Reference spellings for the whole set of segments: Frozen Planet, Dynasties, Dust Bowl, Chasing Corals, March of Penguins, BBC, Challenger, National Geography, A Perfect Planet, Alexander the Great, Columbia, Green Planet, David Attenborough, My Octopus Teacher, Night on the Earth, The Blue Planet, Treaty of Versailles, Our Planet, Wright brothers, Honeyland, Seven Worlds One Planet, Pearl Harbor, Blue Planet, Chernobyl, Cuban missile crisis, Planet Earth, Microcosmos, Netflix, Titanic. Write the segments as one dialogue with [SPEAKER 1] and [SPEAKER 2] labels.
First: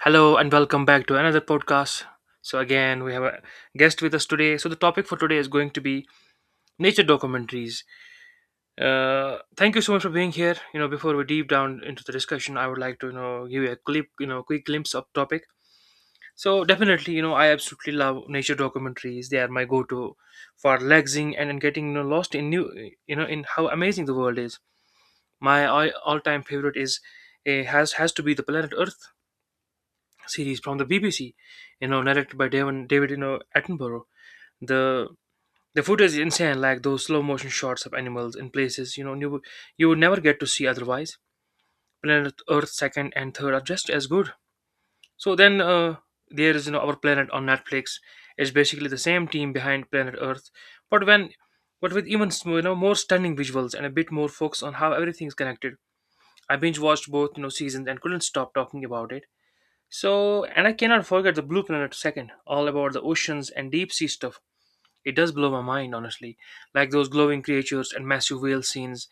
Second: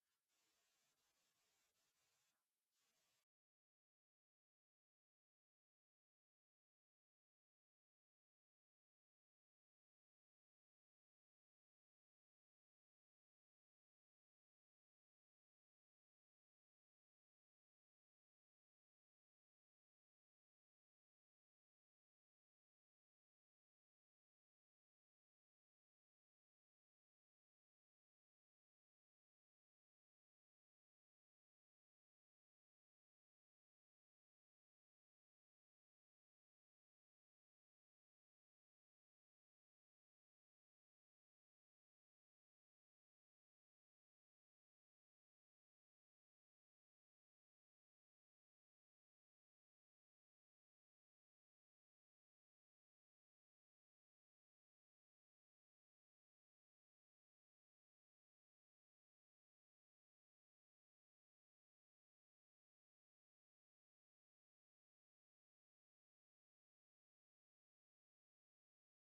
[SPEAKER 1] Hello and welcome back to another podcast. So again, we have a guest with us today. So the topic for today is going to be nature documentaries. Thank you so much for being here. Before we deep down into the discussion, I would like to give you a clip, quick glimpse of topic. So definitely, I absolutely love nature documentaries. They are my go-to for relaxing and getting lost in new, in how amazing the world is. My all-time favorite is eh, has to be the planet Earth series from the BBC, you know, narrated by David Attenborough. The the footage is insane, like those slow motion shots of animals in places you know you would never get to see otherwise. Planet Earth second and third are just as good. So then there is, you know, our planet on Netflix is basically the same team behind Planet Earth, but when but with even, you know, more stunning visuals and a bit more focus on how everything is connected. I binge watched both, you know, seasons and couldn't stop talking about it. So, and I cannot forget the Blue Planet second, all about the oceans and deep sea stuff. It does blow my mind, honestly. Like those glowing creatures and massive whale scenes,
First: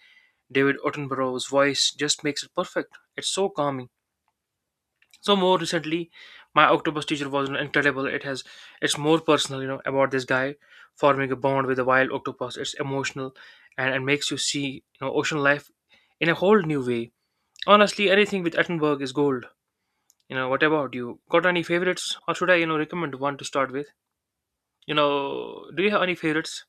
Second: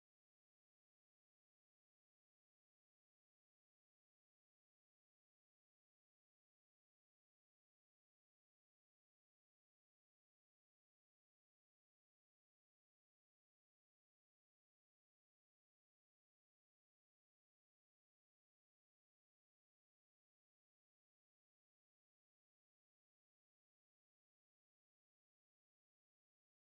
[SPEAKER 1] David Attenborough's voice just makes it perfect. It's so calming. So more recently, my octopus teacher was incredible. It has, it's more personal, you know, about this guy forming a bond with a wild octopus. It's emotional, and makes you see, you know, ocean life in a whole new way. Honestly, anything with Attenborough is gold. You know, what about you? Got any favorites, or should I, you know, recommend one to start with? You know, do you have any favorites?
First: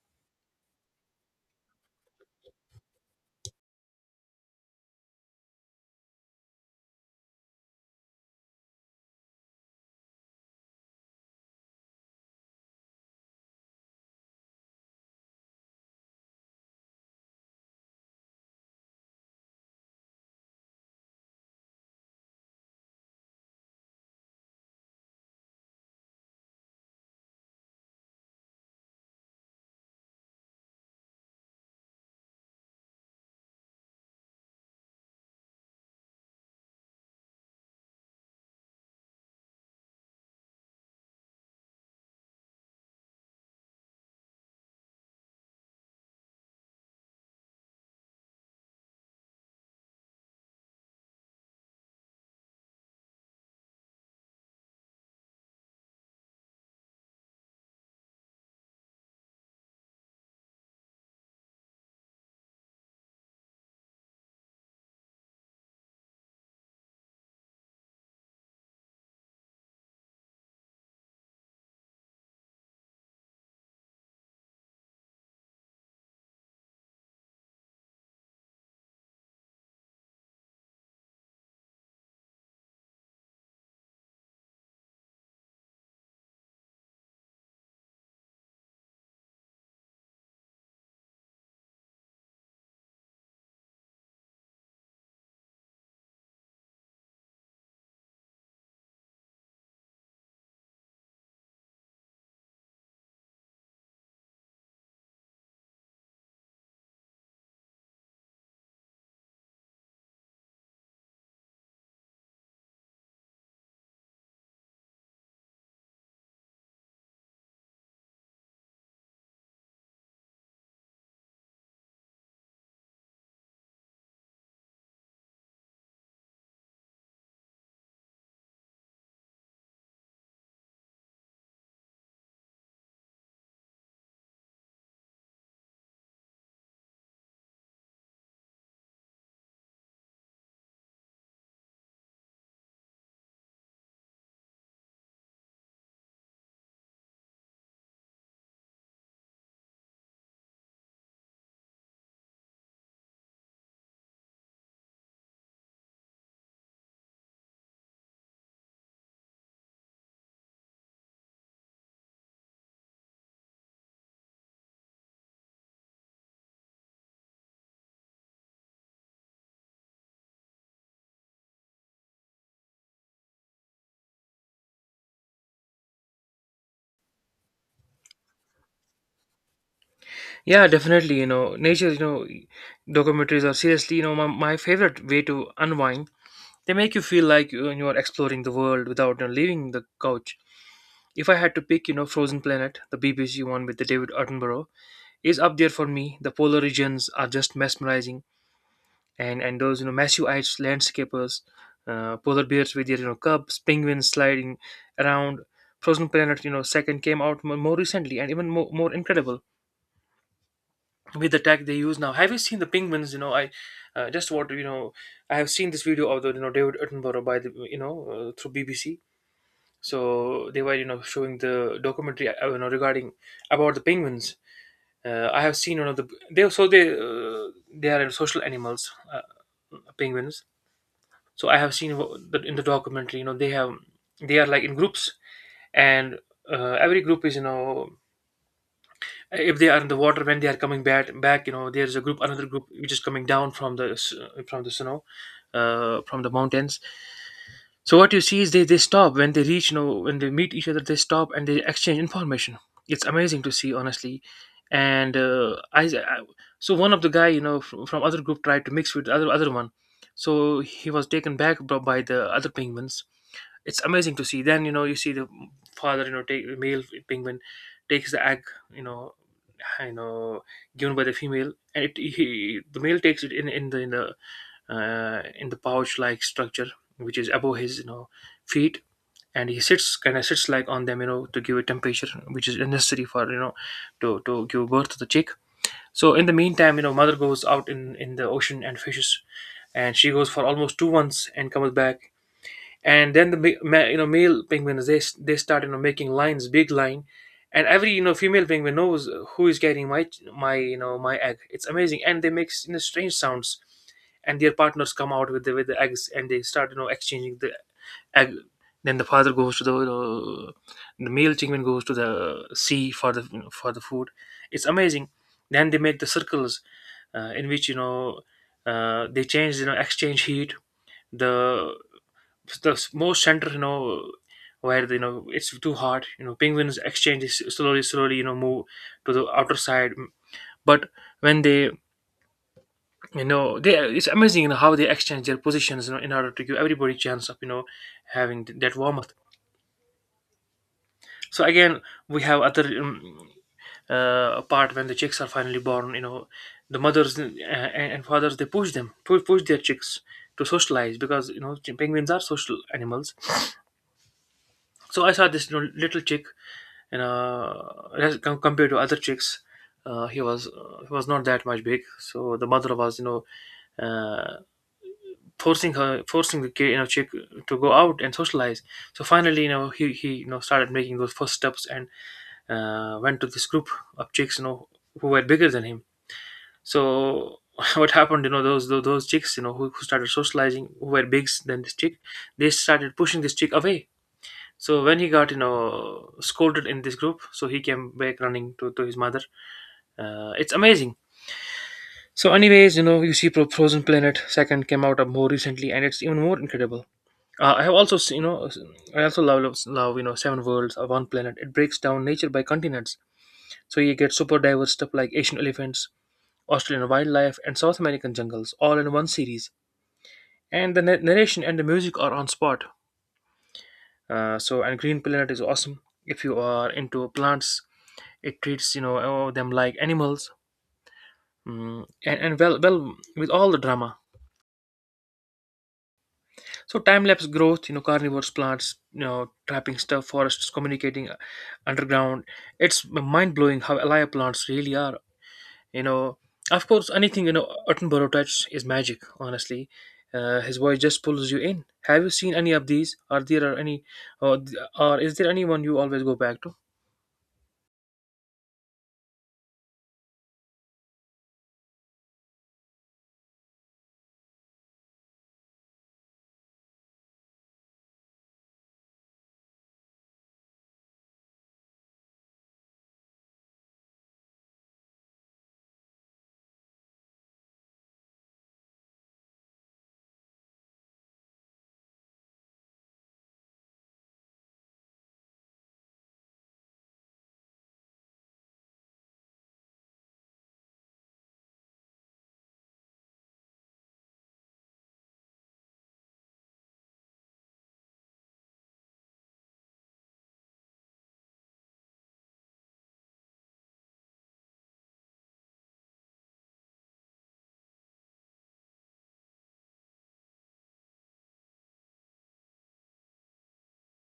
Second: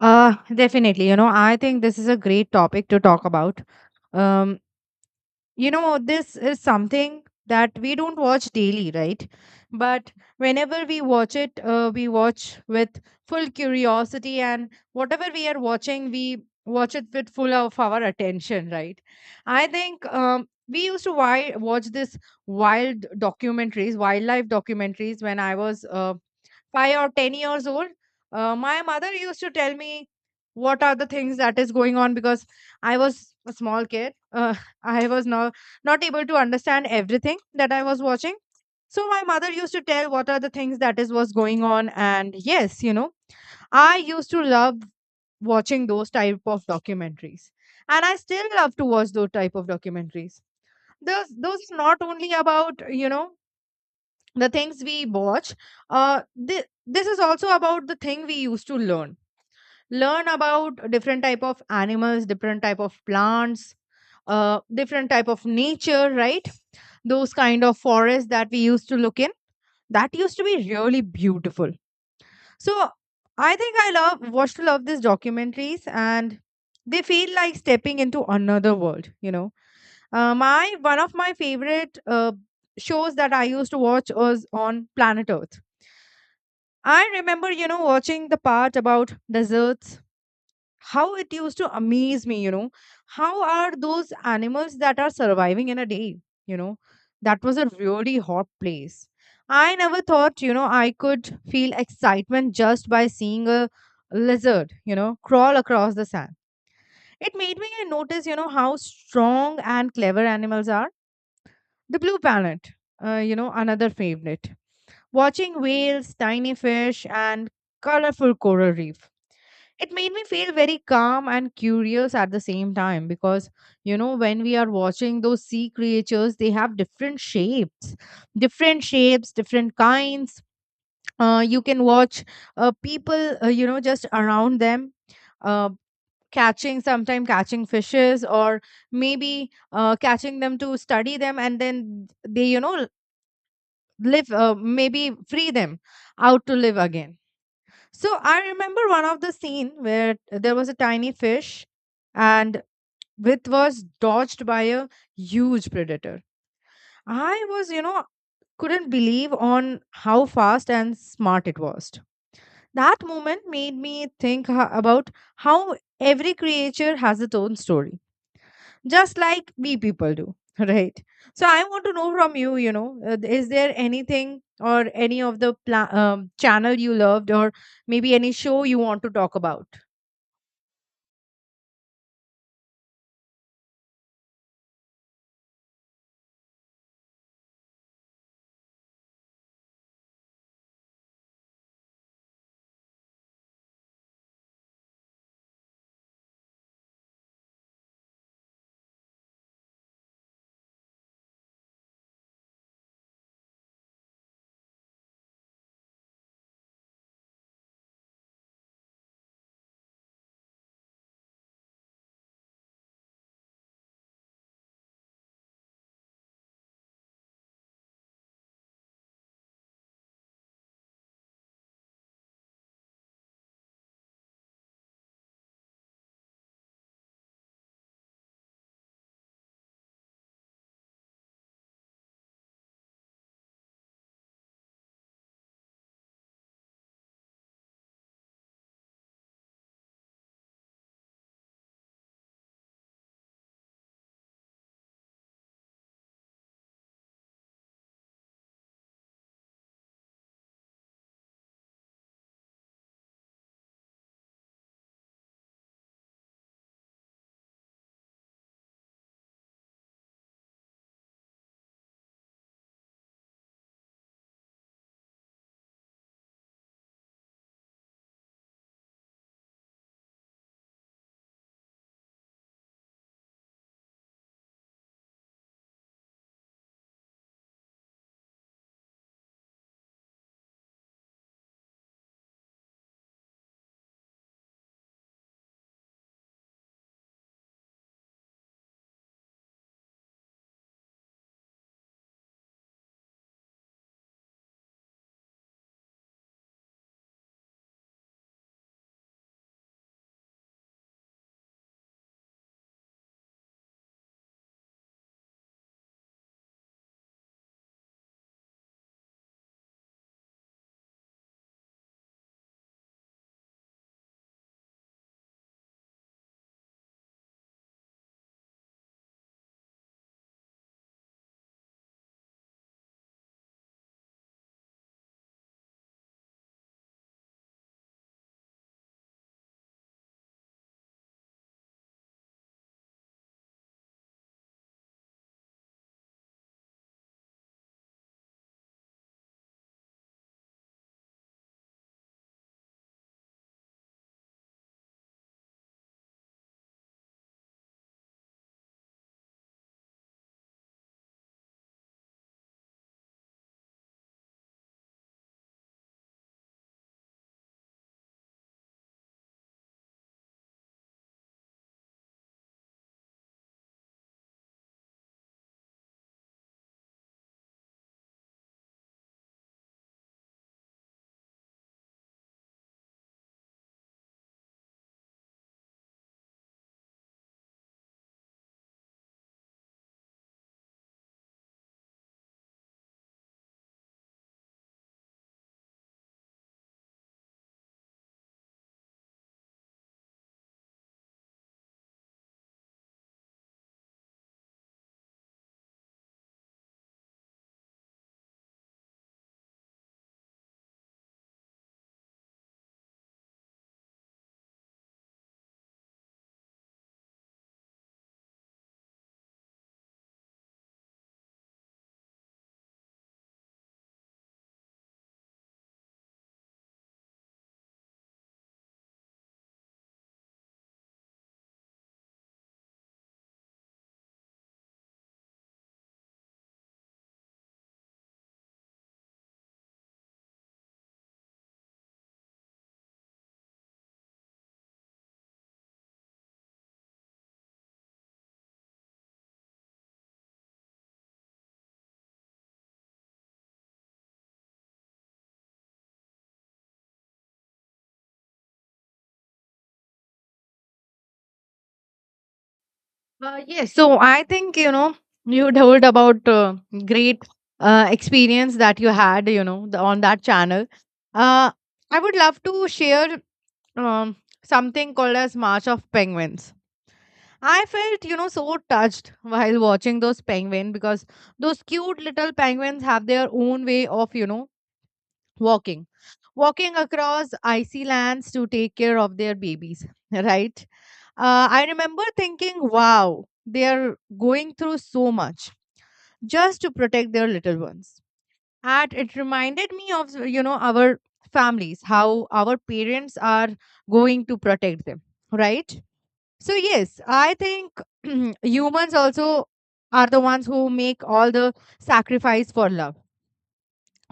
[SPEAKER 2] Definitely. You know, I think this is a great topic to talk about. Um, you know, this is something that we don't watch daily, right? But whenever we watch it, we watch with full curiosity, and whatever we are watching, we watch it with full of our attention, right? I think we used to watch this wild documentaries, wildlife documentaries, when I was 5 or 10 years old. My mother used to tell me what are the things that is going on because I was a small kid. I was not able to understand everything that I was watching. So my mother used to tell what are the things that is was going on, and yes, I used to love watching those type of documentaries, and I still love to watch those type of documentaries. Those is not only about the things we watch, uh this is also about the thing we used to learn about different type of animals, different type of plants, different type of nature, right? Those kind of forests that we used to look in, that used to be really beautiful. So I think I love watched to love these documentaries, and they feel like stepping into another world, you know. My one of my favorite shows that I used to watch was on Planet Earth. I remember, you know, watching the part about deserts, how it used to amaze me, you know. How are those animals that are surviving in a day? You know, that was a really hot place. I never thought, you know, I could feel excitement just by seeing a lizard, you know, crawl across the sand. It made me notice, you know, how strong and clever animals are. The Blue Planet, you know, another favorite, watching whales, tiny fish, and colorful coral reef. It made me feel very calm and curious at the same time because, you know, when we are watching those sea creatures, they have different shapes, different kinds. You can watch people, you know, just around them. Uh, Catching, sometime catching fishes, or maybe catching them to study them, and then they, you know, live, maybe free them out to live again. So I remember one of the scene where there was a tiny fish, and it was dodged by a huge predator. I was, you know, couldn't believe on how fast and smart it was. That moment made me think about how every creature has its own story, just like we people do. Right? So I want to know from you, you know, is there anything, or any of the channel you loved, or maybe any show you want to talk about?
[SPEAKER 1] Yeah, definitely. You know, nature, you know, documentaries are seriously, you know, my favorite way to unwind. They make you feel like you are exploring the world without, you know, leaving the couch. If I had to pick, you know, Frozen Planet, the BBC one with the David Attenborough, is up there for me. The polar regions are just mesmerizing, and those, you know, massive-eyed landscapers, polar bears with their, you know, cubs, penguins sliding around. Frozen Planet, you know, second came out more recently and even more incredible with the tech they use now. Have you seen the penguins? I just want to, you know, I have seen this video of the, you know, David Attenborough by the through BBC. So they were, you know, showing the documentary you know, regarding about the penguins. I have seen one of the they so they are social animals, penguins. So I have seen that in the documentary, you know, they are like in groups, and every group is, you know, if they are in the water when they are coming back, you know, there's a group another group which is coming down from the snow, from the mountains. So what you see is, they stop when they reach, you know, when they meet each other, they stop and they exchange information. It's amazing to see, honestly. And so one of the guy, you know, from other group tried to mix with the other one. So he was taken back by the other penguins. It's amazing to see. Then, you know, you see the father, you know, take male penguin takes the egg, you know, you know, given by the female, and the male takes it in in the pouch like structure which is above his, you know, feet, and he sits, like on them, you know, to give a temperature which is necessary, for you know, to give birth to the chick. So in the meantime, you know, mother goes out in the ocean and fishes, and she goes for almost 2 months and comes back. And then the you know, male penguins, they start, you know, making lines big line, and every, you know, female penguin knows who is getting my, you know, my egg. It's amazing, and they make, you know, strange sounds, and their partners come out with the eggs, and they start, you know, exchanging the egg. Then the father goes to the, you know, the male penguin goes to the sea for the, food. It's amazing. Then they make the circles, in which, you know, they change, you know, exchange heat. The the s- more center, you know, where the, you know, it's too hot, you know, penguins exchange, is slowly, you know, move to the outer side. But when they, you know, they, it's amazing, you know, how they exchange their positions, you know, in order to give everybody chance of, you know, having that warmth. So again, we have other part when the chicks are finally born, you know, the mothers, and fathers, they push them push push their chicks to socialize, because, you know, penguins are social animals. So I saw this, you know, little chick, and as compared to other chicks, he was not that much big. So the mother was, you know, uh, forcing the kid, you know, chick to go out and socialize. So finally, you know, he you know, started making those first steps, and went to this group of chicks, you know, who were bigger than him. So what happened, you know, those chicks, you know, who started socializing, who were big than this chick, they started pushing this chick away. So when he got, you know, scolded in this group, so he came back running to his mother. It's amazing. So anyways, you know, you see Frozen Planet second came out more recently, and it's even more incredible. I have also seen, you know, I also love, you know, Seven Worlds or One Planet. It breaks down nature by continents, so you get super diverse stuff like Asian elephants, Australian wildlife, and South American jungles all in one series. And the narration and the music are on spot. And Green Planet is awesome if you are into plants. It treats, you know, oh, them like animals, and well with all the drama. So time lapse growth, you know, carnivores plants, you know, trapping stuff, forests communicating, underground. It's mind blowing how alive plants really are, you know. Of course, anything, you know, Attenborough touch is magic, honestly. His voice just pulls you in. Have you seen any of these? Are there any, or, or is there anyone you always go back to?
[SPEAKER 2] Yes, so I think, you know, you told about great experience that you had, you know, the, on that channel. Uh, I would love to share, um, something called as March of Penguins. I felt, you know, so touched while watching those penguins because those cute little penguins have their own way of, you know, walking. Walking across icy lands to take care of their babies, right? I remember thinking, wow, they are going through so much just to protect their little ones. And it reminded me of, you know, our families, how our parents are going to protect them, right? So yes, I think humans also are the ones who make all the sacrifice for love.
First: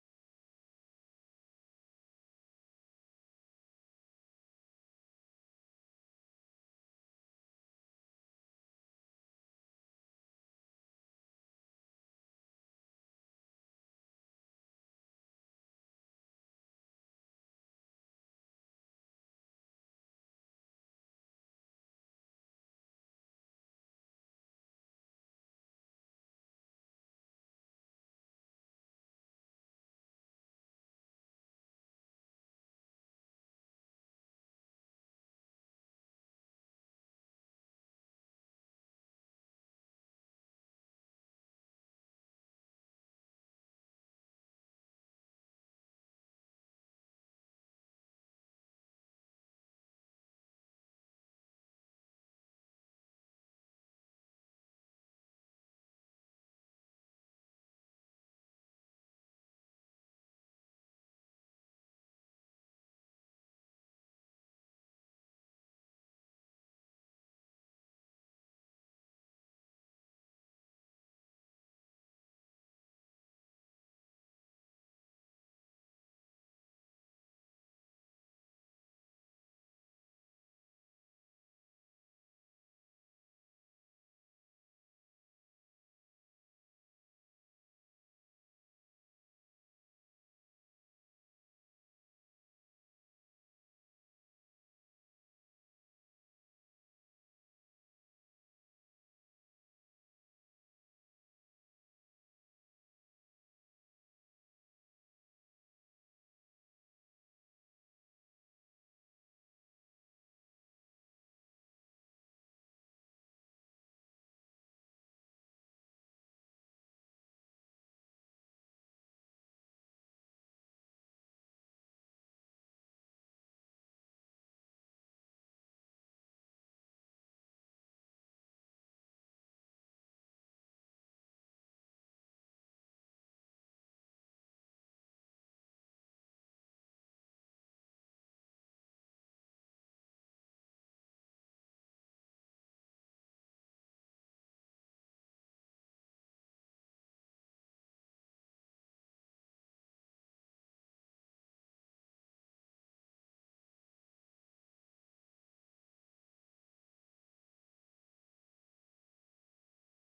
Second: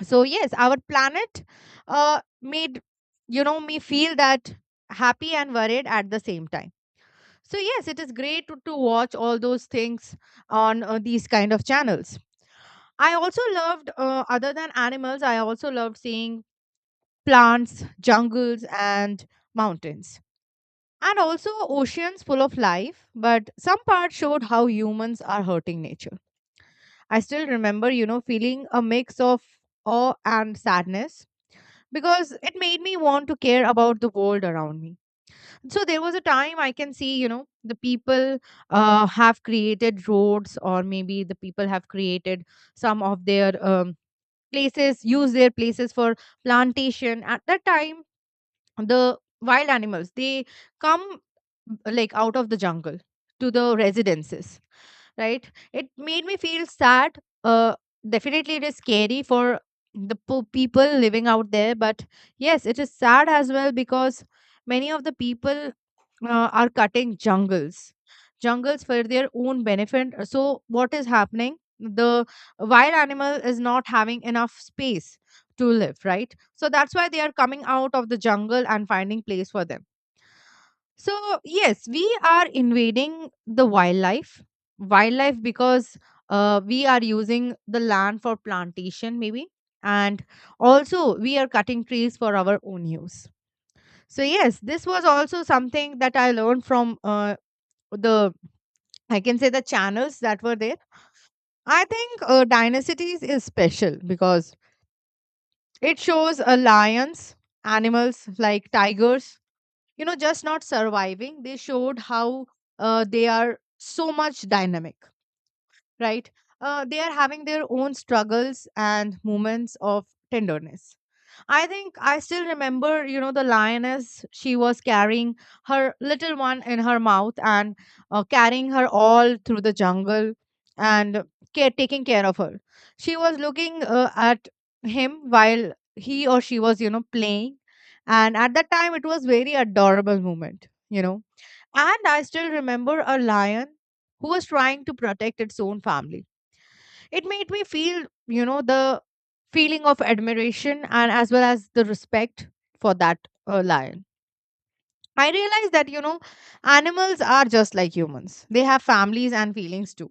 [SPEAKER 2] So yes, our planet made, you know, me feel that happy and worried at the same time. So yes, it is great to watch all those things on these kind of channels. I also loved, other than animals, I also loved seeing plants, jungles and mountains, and also oceans full of life, but some parts showed how humans are hurting nature. I still remember, you know, feeling a mix of awe and sadness, because it made me want to care about the world around me. So there was a time I can see, you know, the people have created roads, or maybe the people have created some of their places, use their places for plantation. At that time, the wild animals, they come like out of the jungle to the residences, right? It made me feel sad. uh Definitely it is scary for the people living out there, but yes, it is sad as well, because many of the people are cutting jungles for their own benefit. So what is happening, the wild animal is not having enough space to live, right? So that's why they are coming out of the jungle and finding place for them. So yes, we are invading the wildlife because we are using the land for plantation maybe, and also we are cutting trees for our own use. So yes, this was also something that I learned from the, I can say, the channels that were there. I think Dynasties is special because it shows a lions, animals like tigers, you know, just not surviving. They showed how they are so much dynamic, right? They are having their own struggles and moments of tenderness. I think I still remember, you know, the lioness. She was carrying her little one in her mouth and carrying her all through the jungle and care, taking care of her. She was looking at him while he or she was, you know, playing. And at that time, it was very adorable moment, you know. And I still remember a lion who was trying to protect its own family. It made me feel, you know, the feeling of admiration and as well as the respect for that lion. I realized that, you know, animals are just like humans. They have families and feelings too,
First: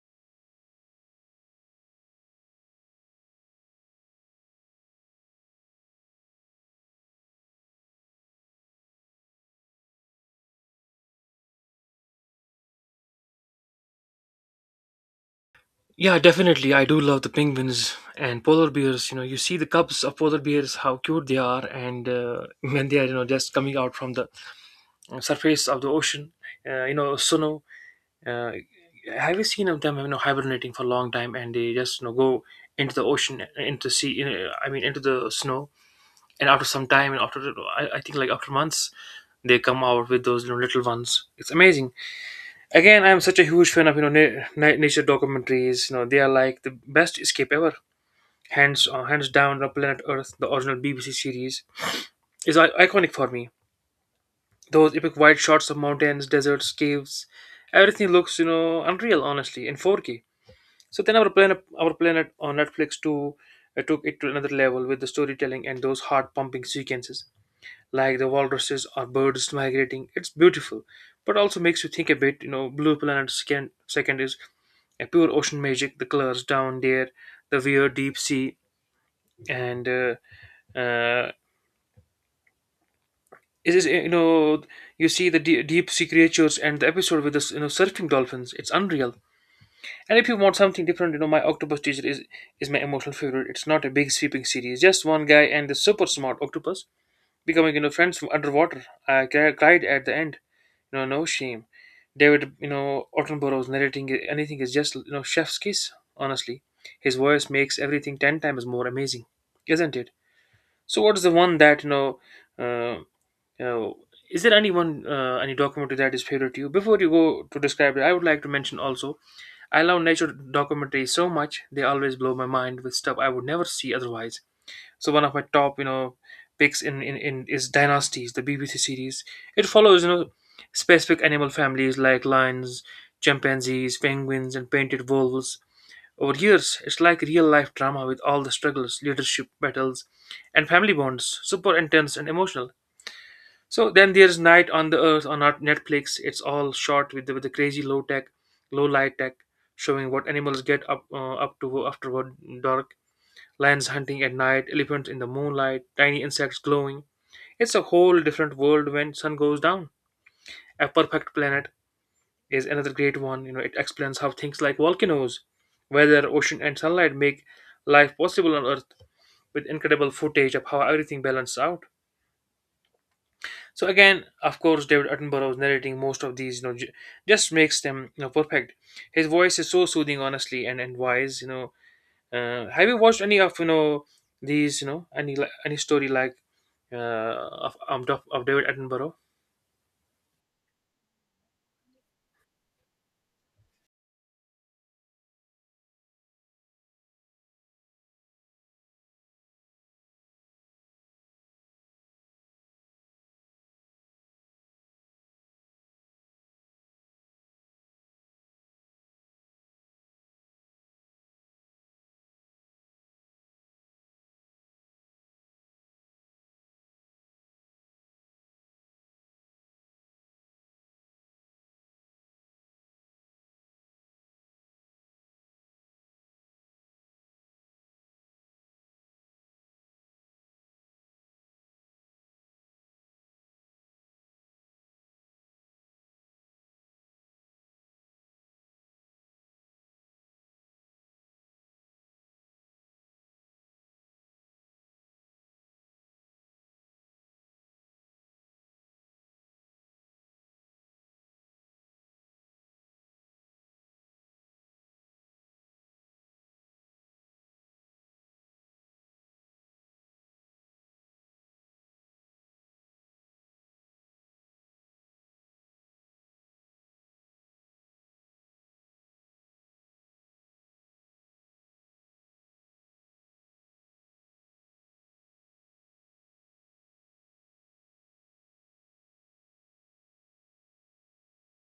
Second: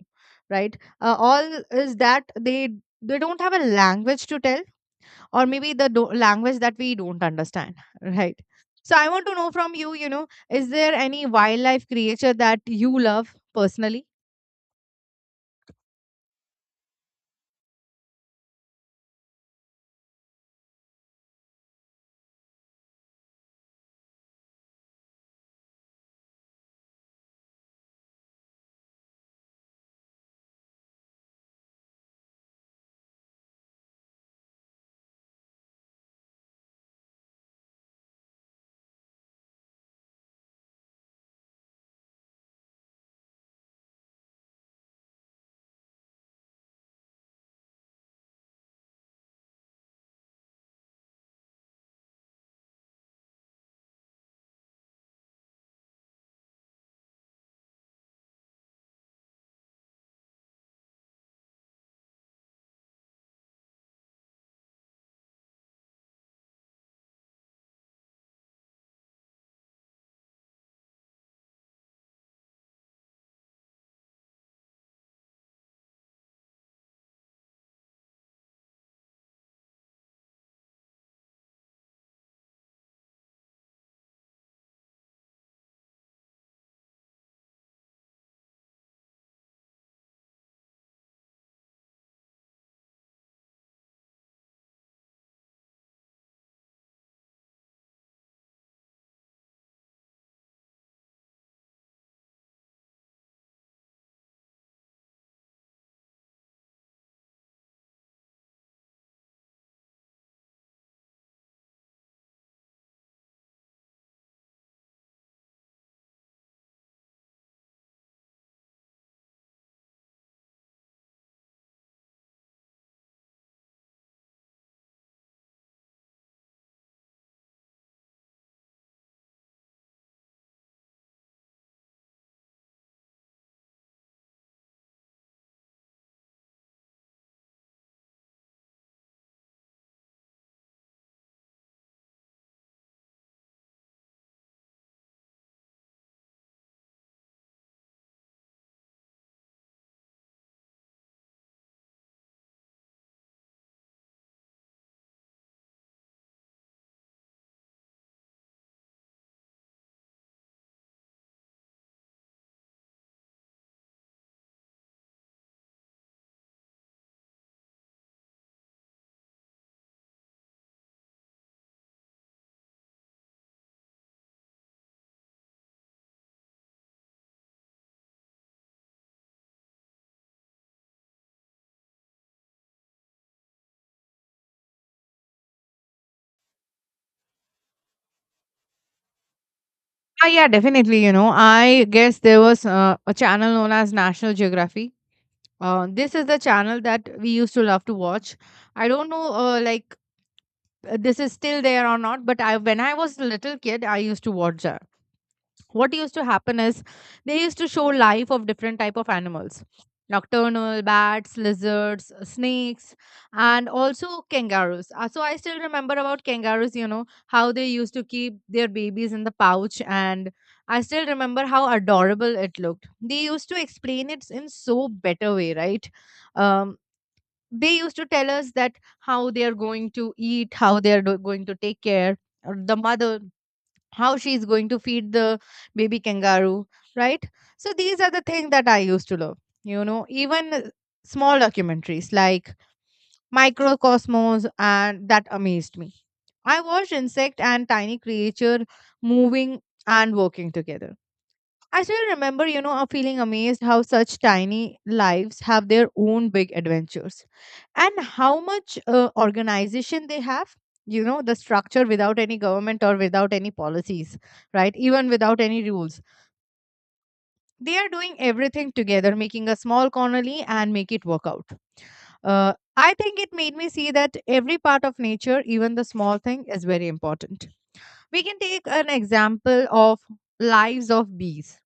[SPEAKER 2] right? All is that they don't have a language to tell, or maybe the language that we don't understand, right? So I want to know from you, you know, is there any wildlife creature that you love personally?
[SPEAKER 1] Yeah, definitely. I do love the penguins and polar bears. You know, you see the cubs of polar bears, how cute they are, and when they are, you know, just coming out from the surface of the ocean, you know, Suno. Uh, have you seen of them, you know, hibernating for a long time, and they just, you know, go into the ocean, into sea, you know, I mean, into the snow, and after some time, and after, I think, like after months, they come out with those, you know, little ones. It's amazing. Again, I'm such a huge fan of, you know, nature documentaries. You know, they are like the best escape ever, hands hands down. On planet Earth, the original BBC series, is iconic for me. Those epic wide shots of mountains, deserts, caves, everything looks, you know, unreal, honestly, in 4K. So then our planet, on Netflix too, took it to another level with the storytelling and those heart pumping sequences, like the walruses or birds migrating. It's beautiful, but also makes you think a bit. You know, Blue Planet second is a pure ocean magic. The colors down there, the weird deep sea, and uh, it is you know you see the deep sea creatures and the episode with the surfing dolphins. It's unreal. And if you want something different, you know, My Octopus Teacher is my emotional favorite. It's not a big sweeping series, just one guy and the super smart octopus becoming, friends from underwater. I cried at the end, you know, no shame. David, Attenborough's narrating anything is just, chef's kiss, honestly. His voice makes everything 10 times more amazing, isn't it? So what is the one that uh, Uh, is there anyone, any documentary that is favorite to you? Before you go to describe it, I would like to mention also, I love nature documentaries so much. They always blow my mind with stuff I would never see otherwise. So one of my top, you know, picks in is Dynasties, the BBC series. It follows, you know, specific animal families like lions, chimpanzees, penguins, and painted wolves. Over years, it's like real life drama with all the struggles, leadership battles, and family bonds. Super intense and emotional. So then there's Night on the Earth on our Netflix. It's all shot with the crazy low light tech, showing what animals get up to after dark. Lions hunting at night, elephants in the moonlight, tiny insects glowing. It's a whole different world when sun goes down. A Perfect Planet is another great one. You know, it explains how things like volcanoes, weather, ocean, and sunlight make life possible on Earth, with incredible footage of how everything balances out. So again, of course, David Attenborough's narrating most of these, you know, just makes them, you know, perfect. His voice is so soothing, honestly, and wise. You know, have you watched any of, you know, these, you know, any story like uh, of David Attenborough?
[SPEAKER 2] Ah, yeah, definitely. You know, I guess there was a channel known as National Geography. This is the channel that we used to love to watch. I don't know, like this is still there or not, but I, when I was a little kid, I used to watch that. What used to happen is, they used to show life of different type of animals, nocturnal bats, lizards, snakes, and also kangaroos. So I still remember about kangaroos, you know, how they used to keep their babies in the pouch, and I still remember how adorable it looked. They used to explain it in so better way, right? um, they used to tell us that how they are going to eat, how they are going to take care, or the mother, how she's going to feed the baby kangaroo, right? So these are the things that I used to love. You know, even small documentaries like Microcosmos, and that amazed me. I watched insect and tiny creature moving and working together. I still remember, you know, feeling amazed how such tiny lives have their own big adventures, and how much organization they have. You know, the structure without any government, or without any policies, right? Even without any rules. They are doing everything together, making a small colony, and make it work out. I think it made me see that every part of nature, even the small thing, is very important. We can take an example of lives of bees,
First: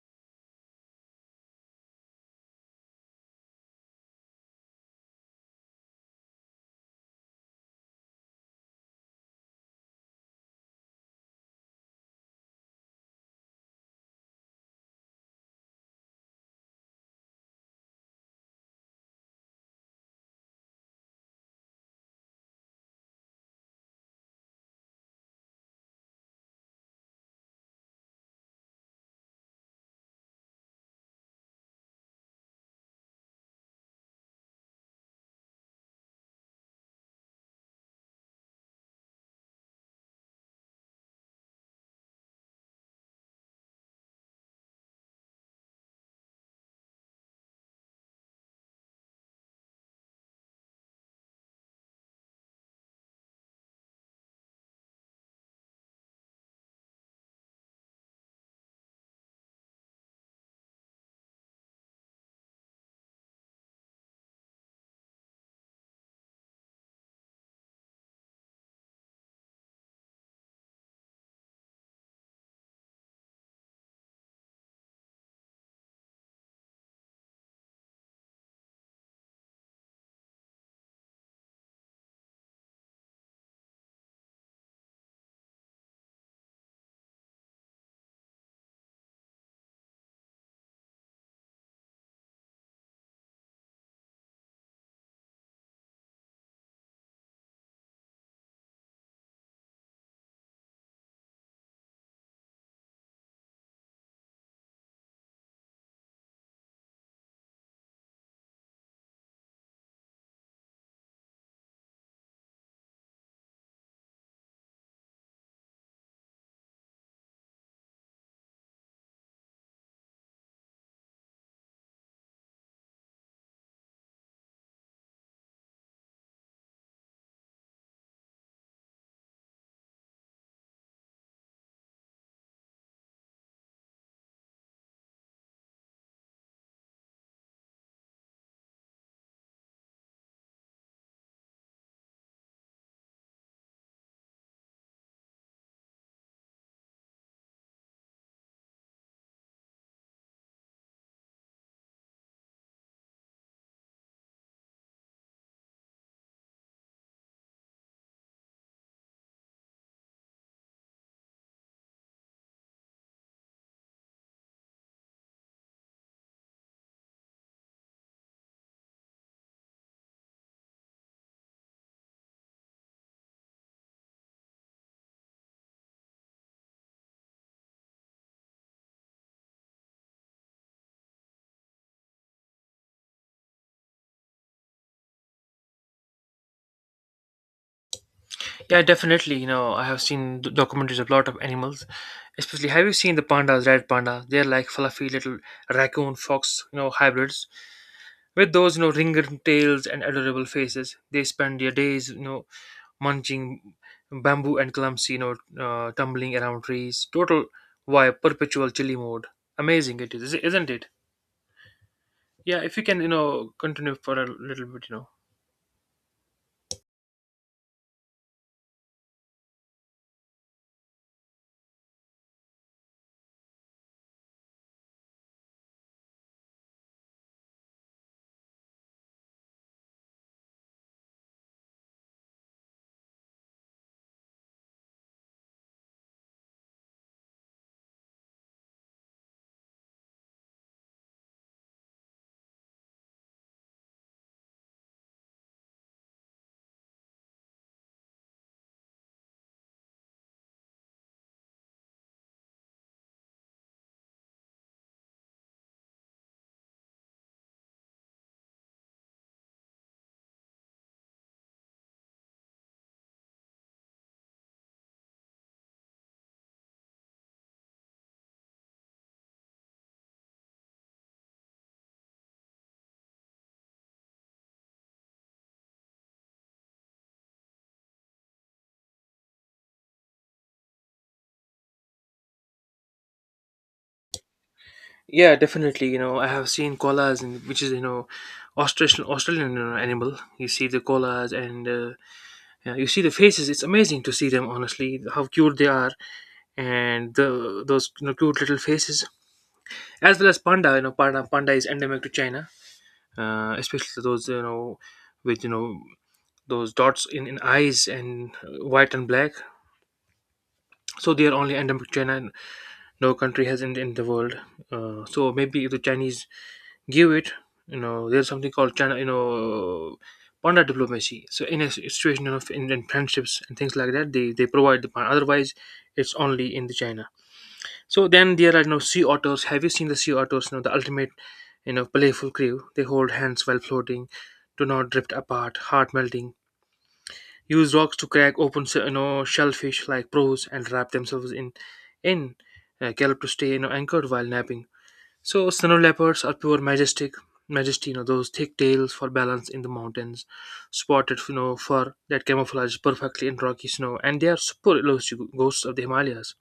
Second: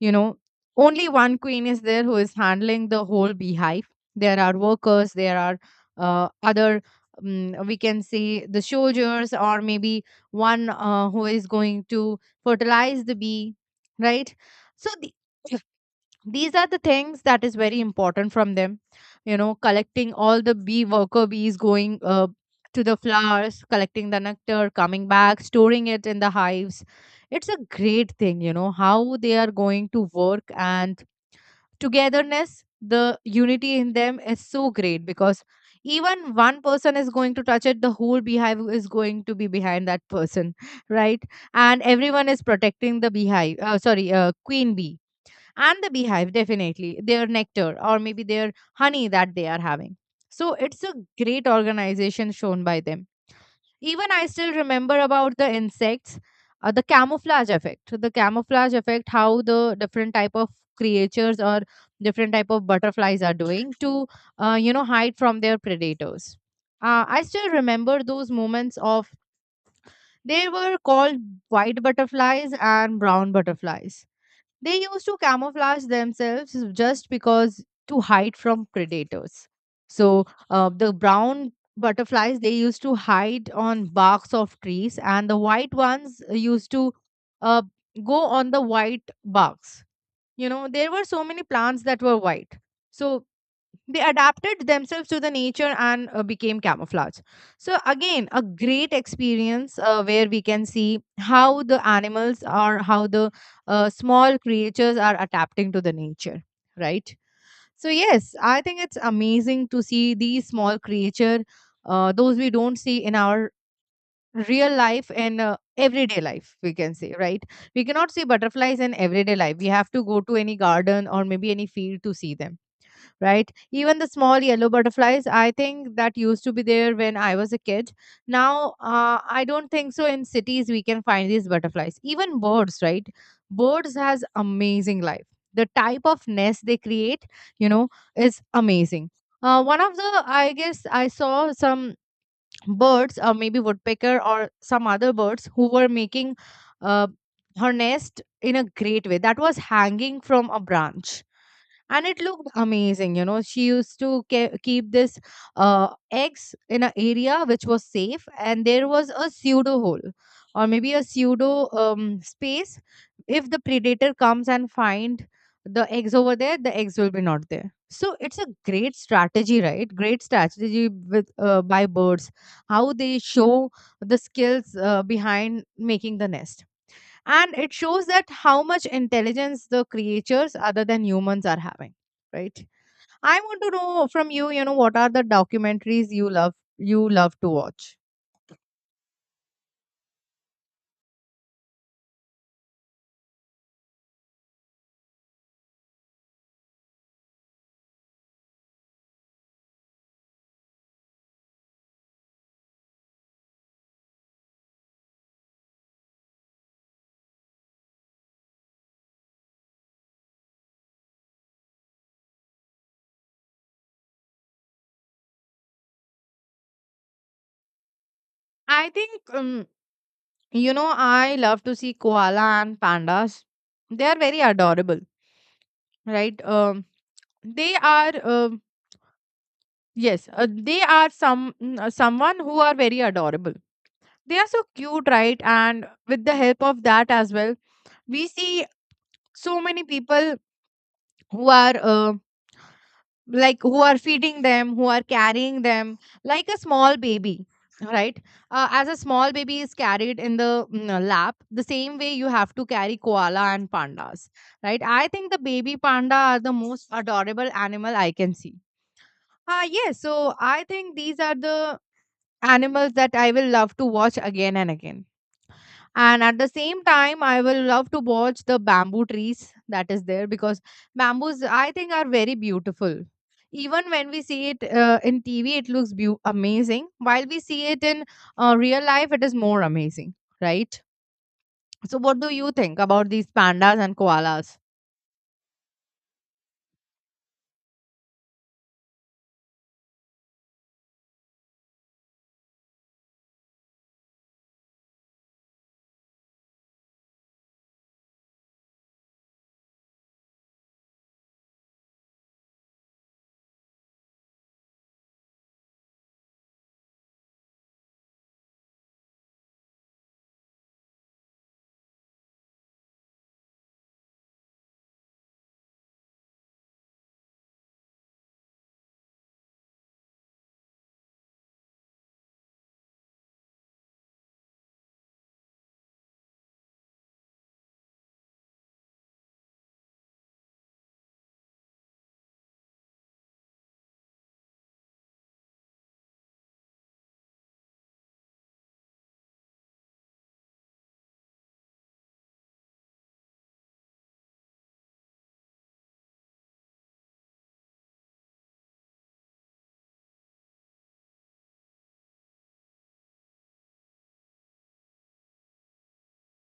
[SPEAKER 2] you know, only one queen is there who is handling the whole beehive. There are workers, there are other, we can say, the soldiers, or maybe one who is going to fertilize the bee, right? So, the these are the things that is very important from them, collecting all the bee worker bees going to the flowers, collecting the nectar, coming back, storing it in the hives. It's a great thing, how they are going to work. And togetherness, the unity in them is so great, because even one person is going to touch it, the whole beehive is going to be behind that person. Right? And everyone is protecting the beehive, sorry, queen bee and the beehive, definitely their nectar, or maybe their honey that they are having. So it's a great organization shown by them. Even I still remember about the insects, the camouflage effect, the camouflage effect, how the different type of creatures or different type of butterflies are doing to hide from their predators. I still remember those moments of they were called white butterflies and brown butterflies. They used to camouflage themselves just because to hide from predators. So the brown butterflies, they used to hide on barks of trees, and the white ones used to uh, go on the white barks. You know, there were so many plants that were white. So they adapted themselves to the nature and became camouflage. So again a great experience where we can see how the animals or how the small creatures are adapting to the nature, right? So yes, I think it's amazing to see these small creature, those we don't see in our real life and everyday life, we can say, right? We cannot see butterflies in everyday life, we have to go to any garden or maybe any field to see them, right? Even the small yellow butterflies, I think that used to be there when I was a kid. Now, I don't think so in cities we can find these butterflies. Even birds, right? Birds has amazing life. The type of nest they create, you know, is amazing. One of the, I guess, I saw some birds, or maybe woodpecker or some other birds who were making uh, her nest in a great way. That was hanging from a branch and it looked amazing. You know, she used to keep this eggs in an area which was safe, and there was a pseudo hole or maybe a pseudo space. If the predator comes and find the eggs over there, the eggs will be not there. So it's a great strategy, right? Great strategy with by birds, how they show the skills behind making the nest. And it shows that how much intelligence the creatures other than humans are having, right? I want to know from you, you know, what are the documentaries you love, you love to watch.
[SPEAKER 1] Yeah, definitely. You know, I have seen documentaries of a lot of animals, especially. Have you seen the pandas, red panda? They're like fluffy little raccoon fox, you know, hybrids with those, you know, ringed tails and adorable faces. They spend their days, you know, munching bamboo and clumsy, tumbling around trees. Total vibe, perpetual chilly mode. Amazing it is, isn't it? Yeah, if you can, you know, continue for a little bit, you know.
[SPEAKER 2] I think you know, I love to see koala and pandas. They are very adorable, right? They are, yes, they are some someone who are very adorable. They are so cute, right? And with the help of that as well, we see so many people who are like who are feeding them, who are carrying them like a small baby, right? As a small baby is carried in the lap, the same way you have to carry koala and pandas, right? I think the baby panda are the most adorable animal I can see. Ah yes, so I think these are the animals that I will love to watch again and again. And at the same time, I will love to watch the bamboo trees that is there, because bamboos, I think, are very beautiful. Even when we see it in tv, it looks beau amazing. While we see it in real life, it is more amazing, right? So what do you think about these pandas and koalas?
[SPEAKER 1] Yeah, definitely. You know, I have seen koalas, and which is, you know, Australian you know, animal. You see the koalas, and yeah, you see the faces. It's amazing to see them. Honestly, how cute they are, and the those, you know, cute little faces, as well as panda. You know, panda is endemic to China, especially those, you know, with, you know, those dots in eyes and, white and black. So they are only endemic to China, and no country has in the world. So maybe if the Chinese give it, you know, there's something called China, you know, panda diplomacy. So in a situation of, in friendships and things like that, they provide the panda, otherwise it's only in the China. So then there are, you know, sea otters. Have you seen the sea otters? You know, the ultimate, you know, playful crew. They hold hands while floating, do not drift apart, heart melting. Use rocks to crack open, you know, shellfish like pros and wrap themselves in gallop to stay, you know, anchored while napping. So snow leopards are pure majestic majesty. You know, those thick tails for balance in the mountains, spotted, you know, fur that camouflage perfectly in rocky snow, and they are super elusive ghosts of the Himalayas.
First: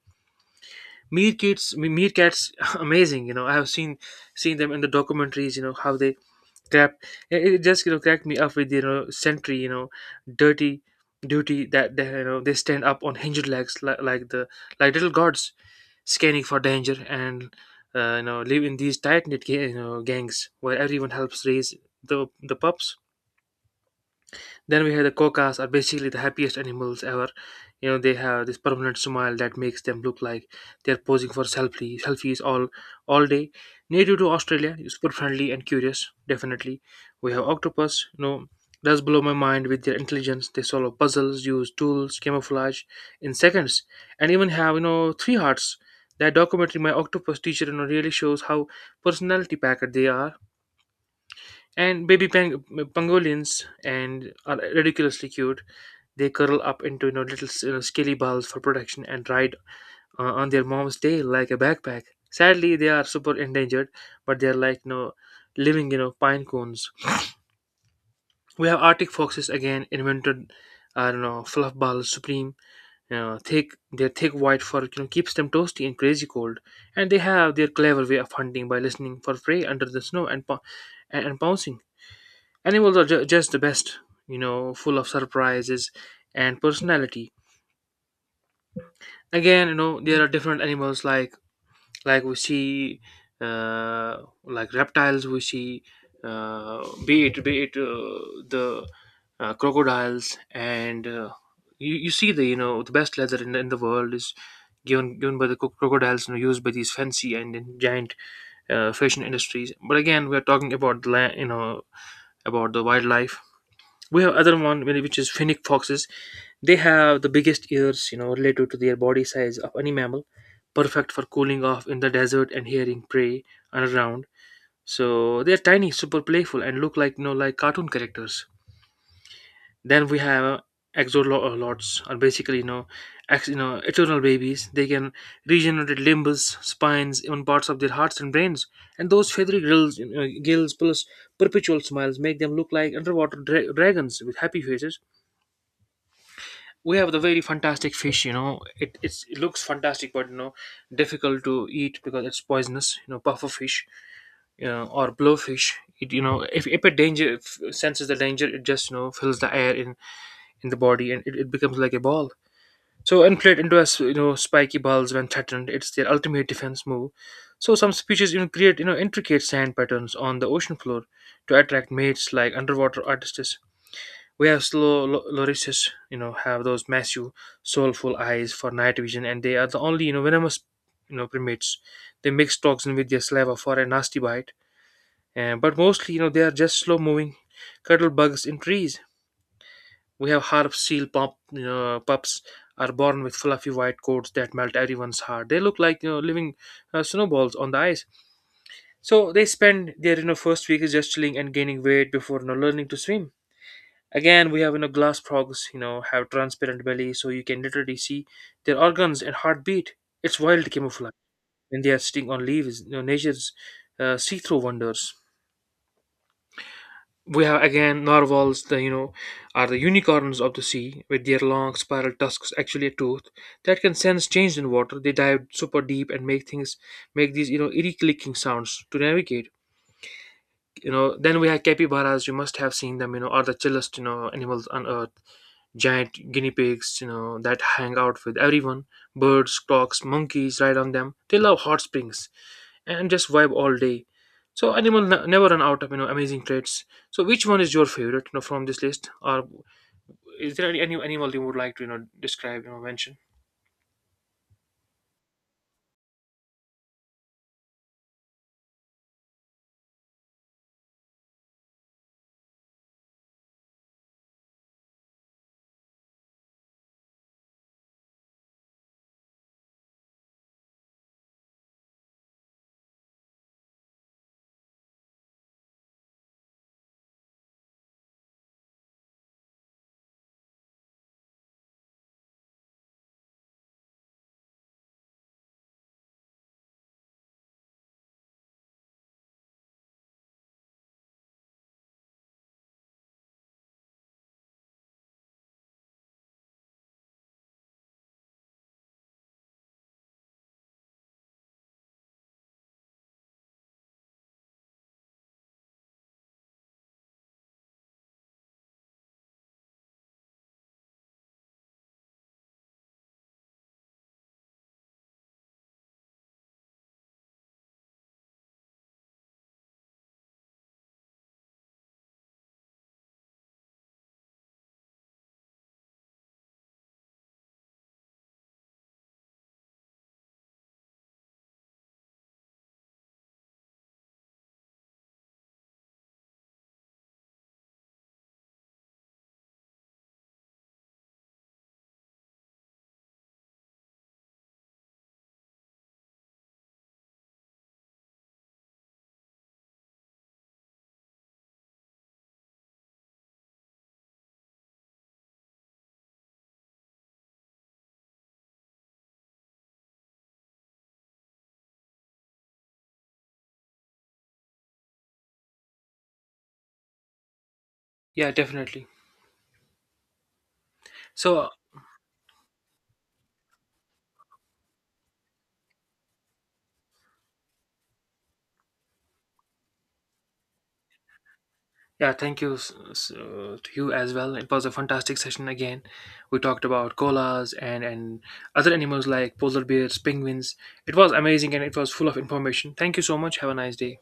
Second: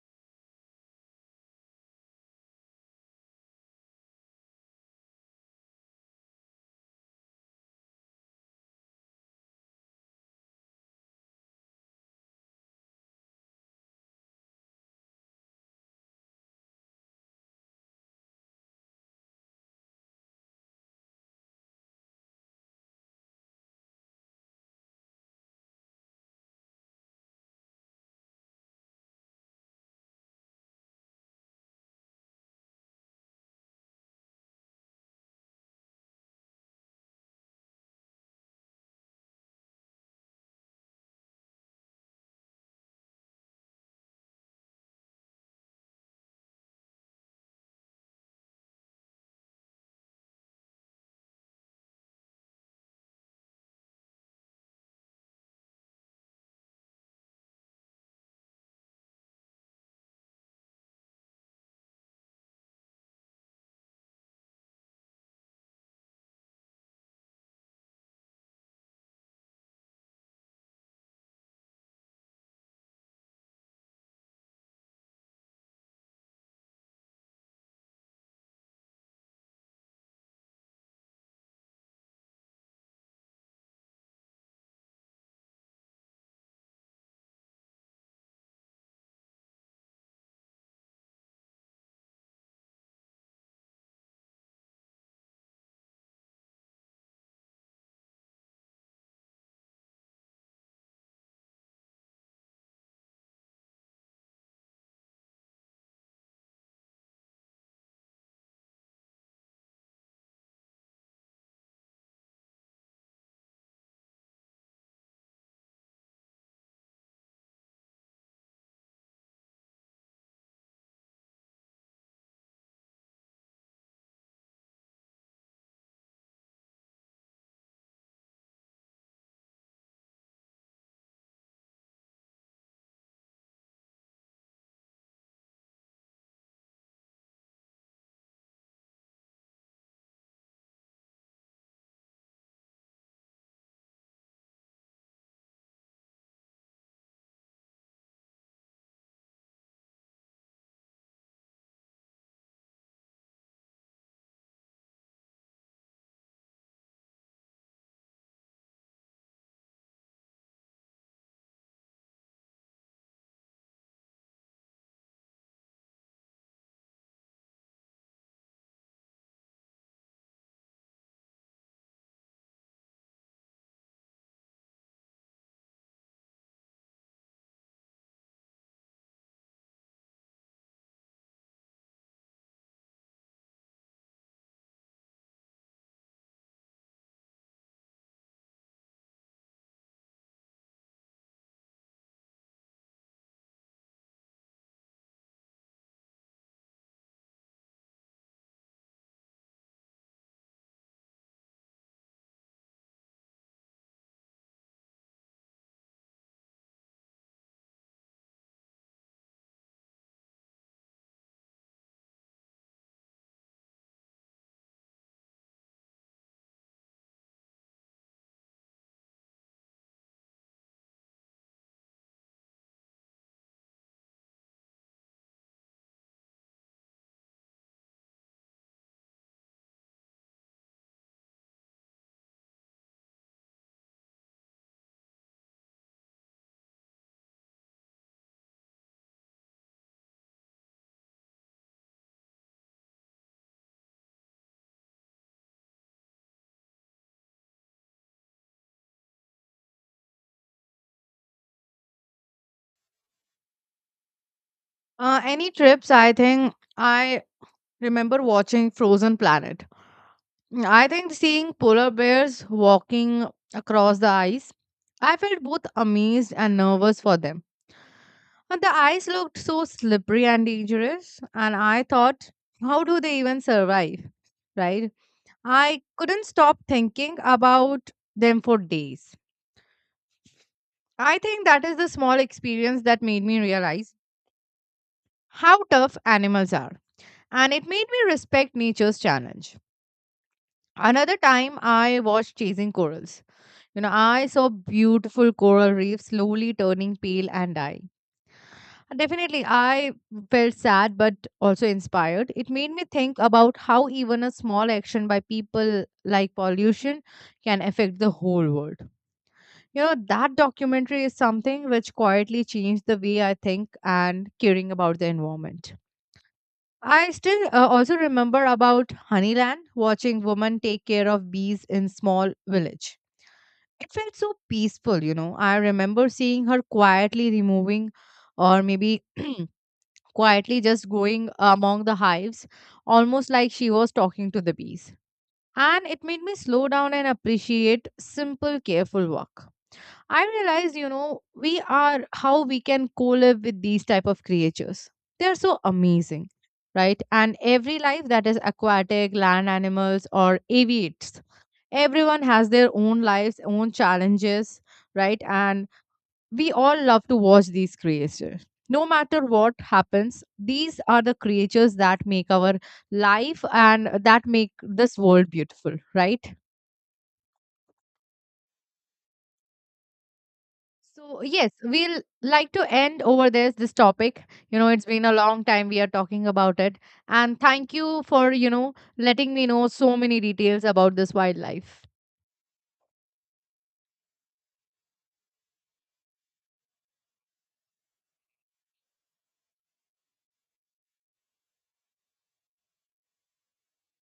[SPEAKER 1] Meerkats, meerkats, amazing, you know, I have seen them in the documentaries. You know how they grab it, it just, you know, cracked me up with, you know, sentry, you know, dirty duty that they, you know, they stand up on hinged legs like the like little gods, scanning for danger, and you know, live in these tight knit, you know, gangs where everyone helps raise the pups. Then we have the cocas are basically the happiest animals ever. You know, they have this permanent smile that makes them look like they're posing for selfies all day. Native to Australia, super friendly and curious, definitely. We have octopus, you know, does blow my mind with their intelligence. They solve puzzles, use tools, camouflage in seconds, and even have, you know, three hearts. That documentary, My Octopus Teacher, you know, really shows how personality packed they are. And baby pangolins and are ridiculously cute. They curl up into, you know, little you know, scaly balls for protection and ride, on their mom's tail like a backpack. Sadly, they are super endangered, but they are like, you know, living, you know, pine cones. We have Arctic foxes again invented. I don't know, fluff balls supreme. You know, thick their thick white fur, you know, keeps them toasty in crazy cold, and they have their clever way of hunting by listening for prey under the snow and and pouncing. Animals are just the best, you know, full of surprises and personality. Again, you know, there are different animals like, we see, uh like reptiles we see, be it, the crocodiles and, you see the, you know, the best leather in the world is given by the crocodiles, you know, used by these fancy and, then giant, fashion industries. But again, we're talking about the land, you know, about the wildlife. We have other one really, which is finnick foxes. They have the biggest ears, you know, relative to their body size of any mammal, perfect for cooling off in the desert and hearing prey around. So they're tiny, super playful, and look like, you know, like cartoon characters. Then we have exolots are basically, you know, you know, eternal babies. They can regenerate limbs, spines, even parts of their hearts and brains. And those feathery grills you know, gills plus perpetual smiles make them look like underwater dragons with happy faces. We have the very fantastic fish. You know, it looks fantastic, but you know, difficult to eat because it's poisonous. You know, puffer fish, you know, or blowfish. It, you know, if a danger if senses the danger, it just, you know, fills the air in the body, and it becomes like a ball. So inflate into as, you know, spiky balls when threatened, it's their ultimate defense move. So some species, you know, create, you know, intricate sand patterns on the ocean floor to attract mates like underwater artists. Whereas lorises, you know, have those massive, soulful eyes for night vision, and they are the only, you know, venomous, you know, primates. They mix toxin with their saliva for a nasty bite, and but mostly, you know, they are just slow-moving cuddle bugs in trees. We have you know, pups are born with fluffy white coats that melt everyone's heart. They look like, you know, living, snowballs on the ice. So they spend their, you know, first week is just chilling and gaining weight before, you know, learning to swim. Again, we have, you know, glass frogs, you know, have transparent belly, so you can literally see their organs and heartbeat. It's wild camouflage when they are sitting on leaves. You know, nature's, see-through wonders. We have again narwhals, the, you know, are the unicorns of the sea with their long spiral tusks, actually a tooth that can sense change in water. They dive super deep and make these, you know, eerie clicking sounds to navigate. You know, then we have capybaras. You must have seen them. You know, are the chillest, you know, animals on earth, giant guinea pigs, you know, that hang out with everyone. Birds, clocks, monkeys ride on them. They love hot springs and just vibe all day. So animal never run out of, you know, amazing traits. So which one is your favorite, you know, from this list? Or is there any animal you would like to, you know, describe, you know, mention?
[SPEAKER 2] Any trips, I think I remember watching Frozen Planet. Mm, I think seeing polar bears walking across the ice, I felt both amazed and nervous for them. And the ice looked so slippery and dangerous, and I thought, how do they even survive? Right? I couldn't stop thinking about them for days. I think that is the small experience that made me realize how tough animals are, and it made me respect nature's challenge. Another time, I watched Chasing Corals. You know, I saw beautiful coral reefs slowly turning pale and dying. Definitely, I felt sad but also inspired. It made me think about how even a small action by people like pollution can affect the whole world. You know, that documentary is something which quietly changed the way I think and caring about the environment. I still also remember about Honeyland, watching women take care of bees in small village. It felt so peaceful, you know. I remember seeing her quietly removing, or maybe quietly just going among the hives, almost like she was talking to the bees. And it made me slow down and appreciate simple, careful work. I realized, you know, we are how we can co-live with these type of creatures. They're so amazing, right? And every life that is aquatic, land animals, or aviates, everyone has their own lives, own challenges, right? And we all love to watch these creatures. No matter what happens, these are the creatures that make our life and that make this world beautiful, right?
[SPEAKER 1] Yeah, definitely.
[SPEAKER 2] So,
[SPEAKER 1] So
[SPEAKER 2] yes, we'll like to end over this topic. You know, it's been a long time we are talking about it. And thank you for, you know, letting me know so many details about this wildlife.
[SPEAKER 1] yeah, thank you to you as well. It was a fantastic session again. We talked about koalas and other animals like polar bears, penguins. It was amazing and it was full of information. Thank you so much. Have a nice day.